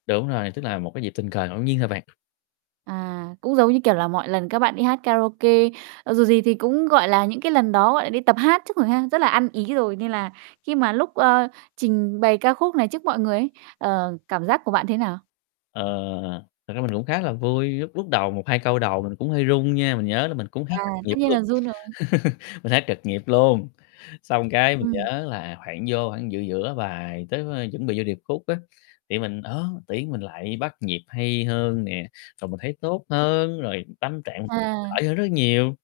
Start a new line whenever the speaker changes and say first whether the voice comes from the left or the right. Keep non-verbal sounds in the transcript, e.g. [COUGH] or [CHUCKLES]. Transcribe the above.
left: Đúng rồi, tức là một cái dịp tình cờ ngẫu nhiên thôi bạn.
right: À, cũng giống như, kiểu là, mọi lần các bạn đi hát karaoke, ờ, dù gì thì cũng, gọi là, những cái lần đó, gọi là, đi tập hát trước rồi ha, rất là ăn ý
left: [CHUCKLES]
right: rồi, nên là khi mà lúc, ơ, trình bày ca khúc này trước mọi người ấy, ờ, cảm giác của bạn thế nào?
left: Ờ, thật ra mình cũng khá là vui, lúc lúc đầu một hai câu đầu mình cũng hơi run nha, mình nhớ là mình cũng hát
right: À,
left: trật nhịp
right: tất nhiên
left: luôn
right: là run rồi.
left: [LAUGHS] mình hát trật nhịp luôn. Xong cái mình
right: Ừm.
left: nhớ là khoảng vô khoảng giữa giữa bài tới, ơ, chuẩn bị vô điệp khúc á, thì mình, ơ, tự nhiên mình lại bắt nhịp hay hơn nè, rồi mình thấy tốt hơn, rồi tâm trạng
right: À.
left: khỏi hơn rất nhiều.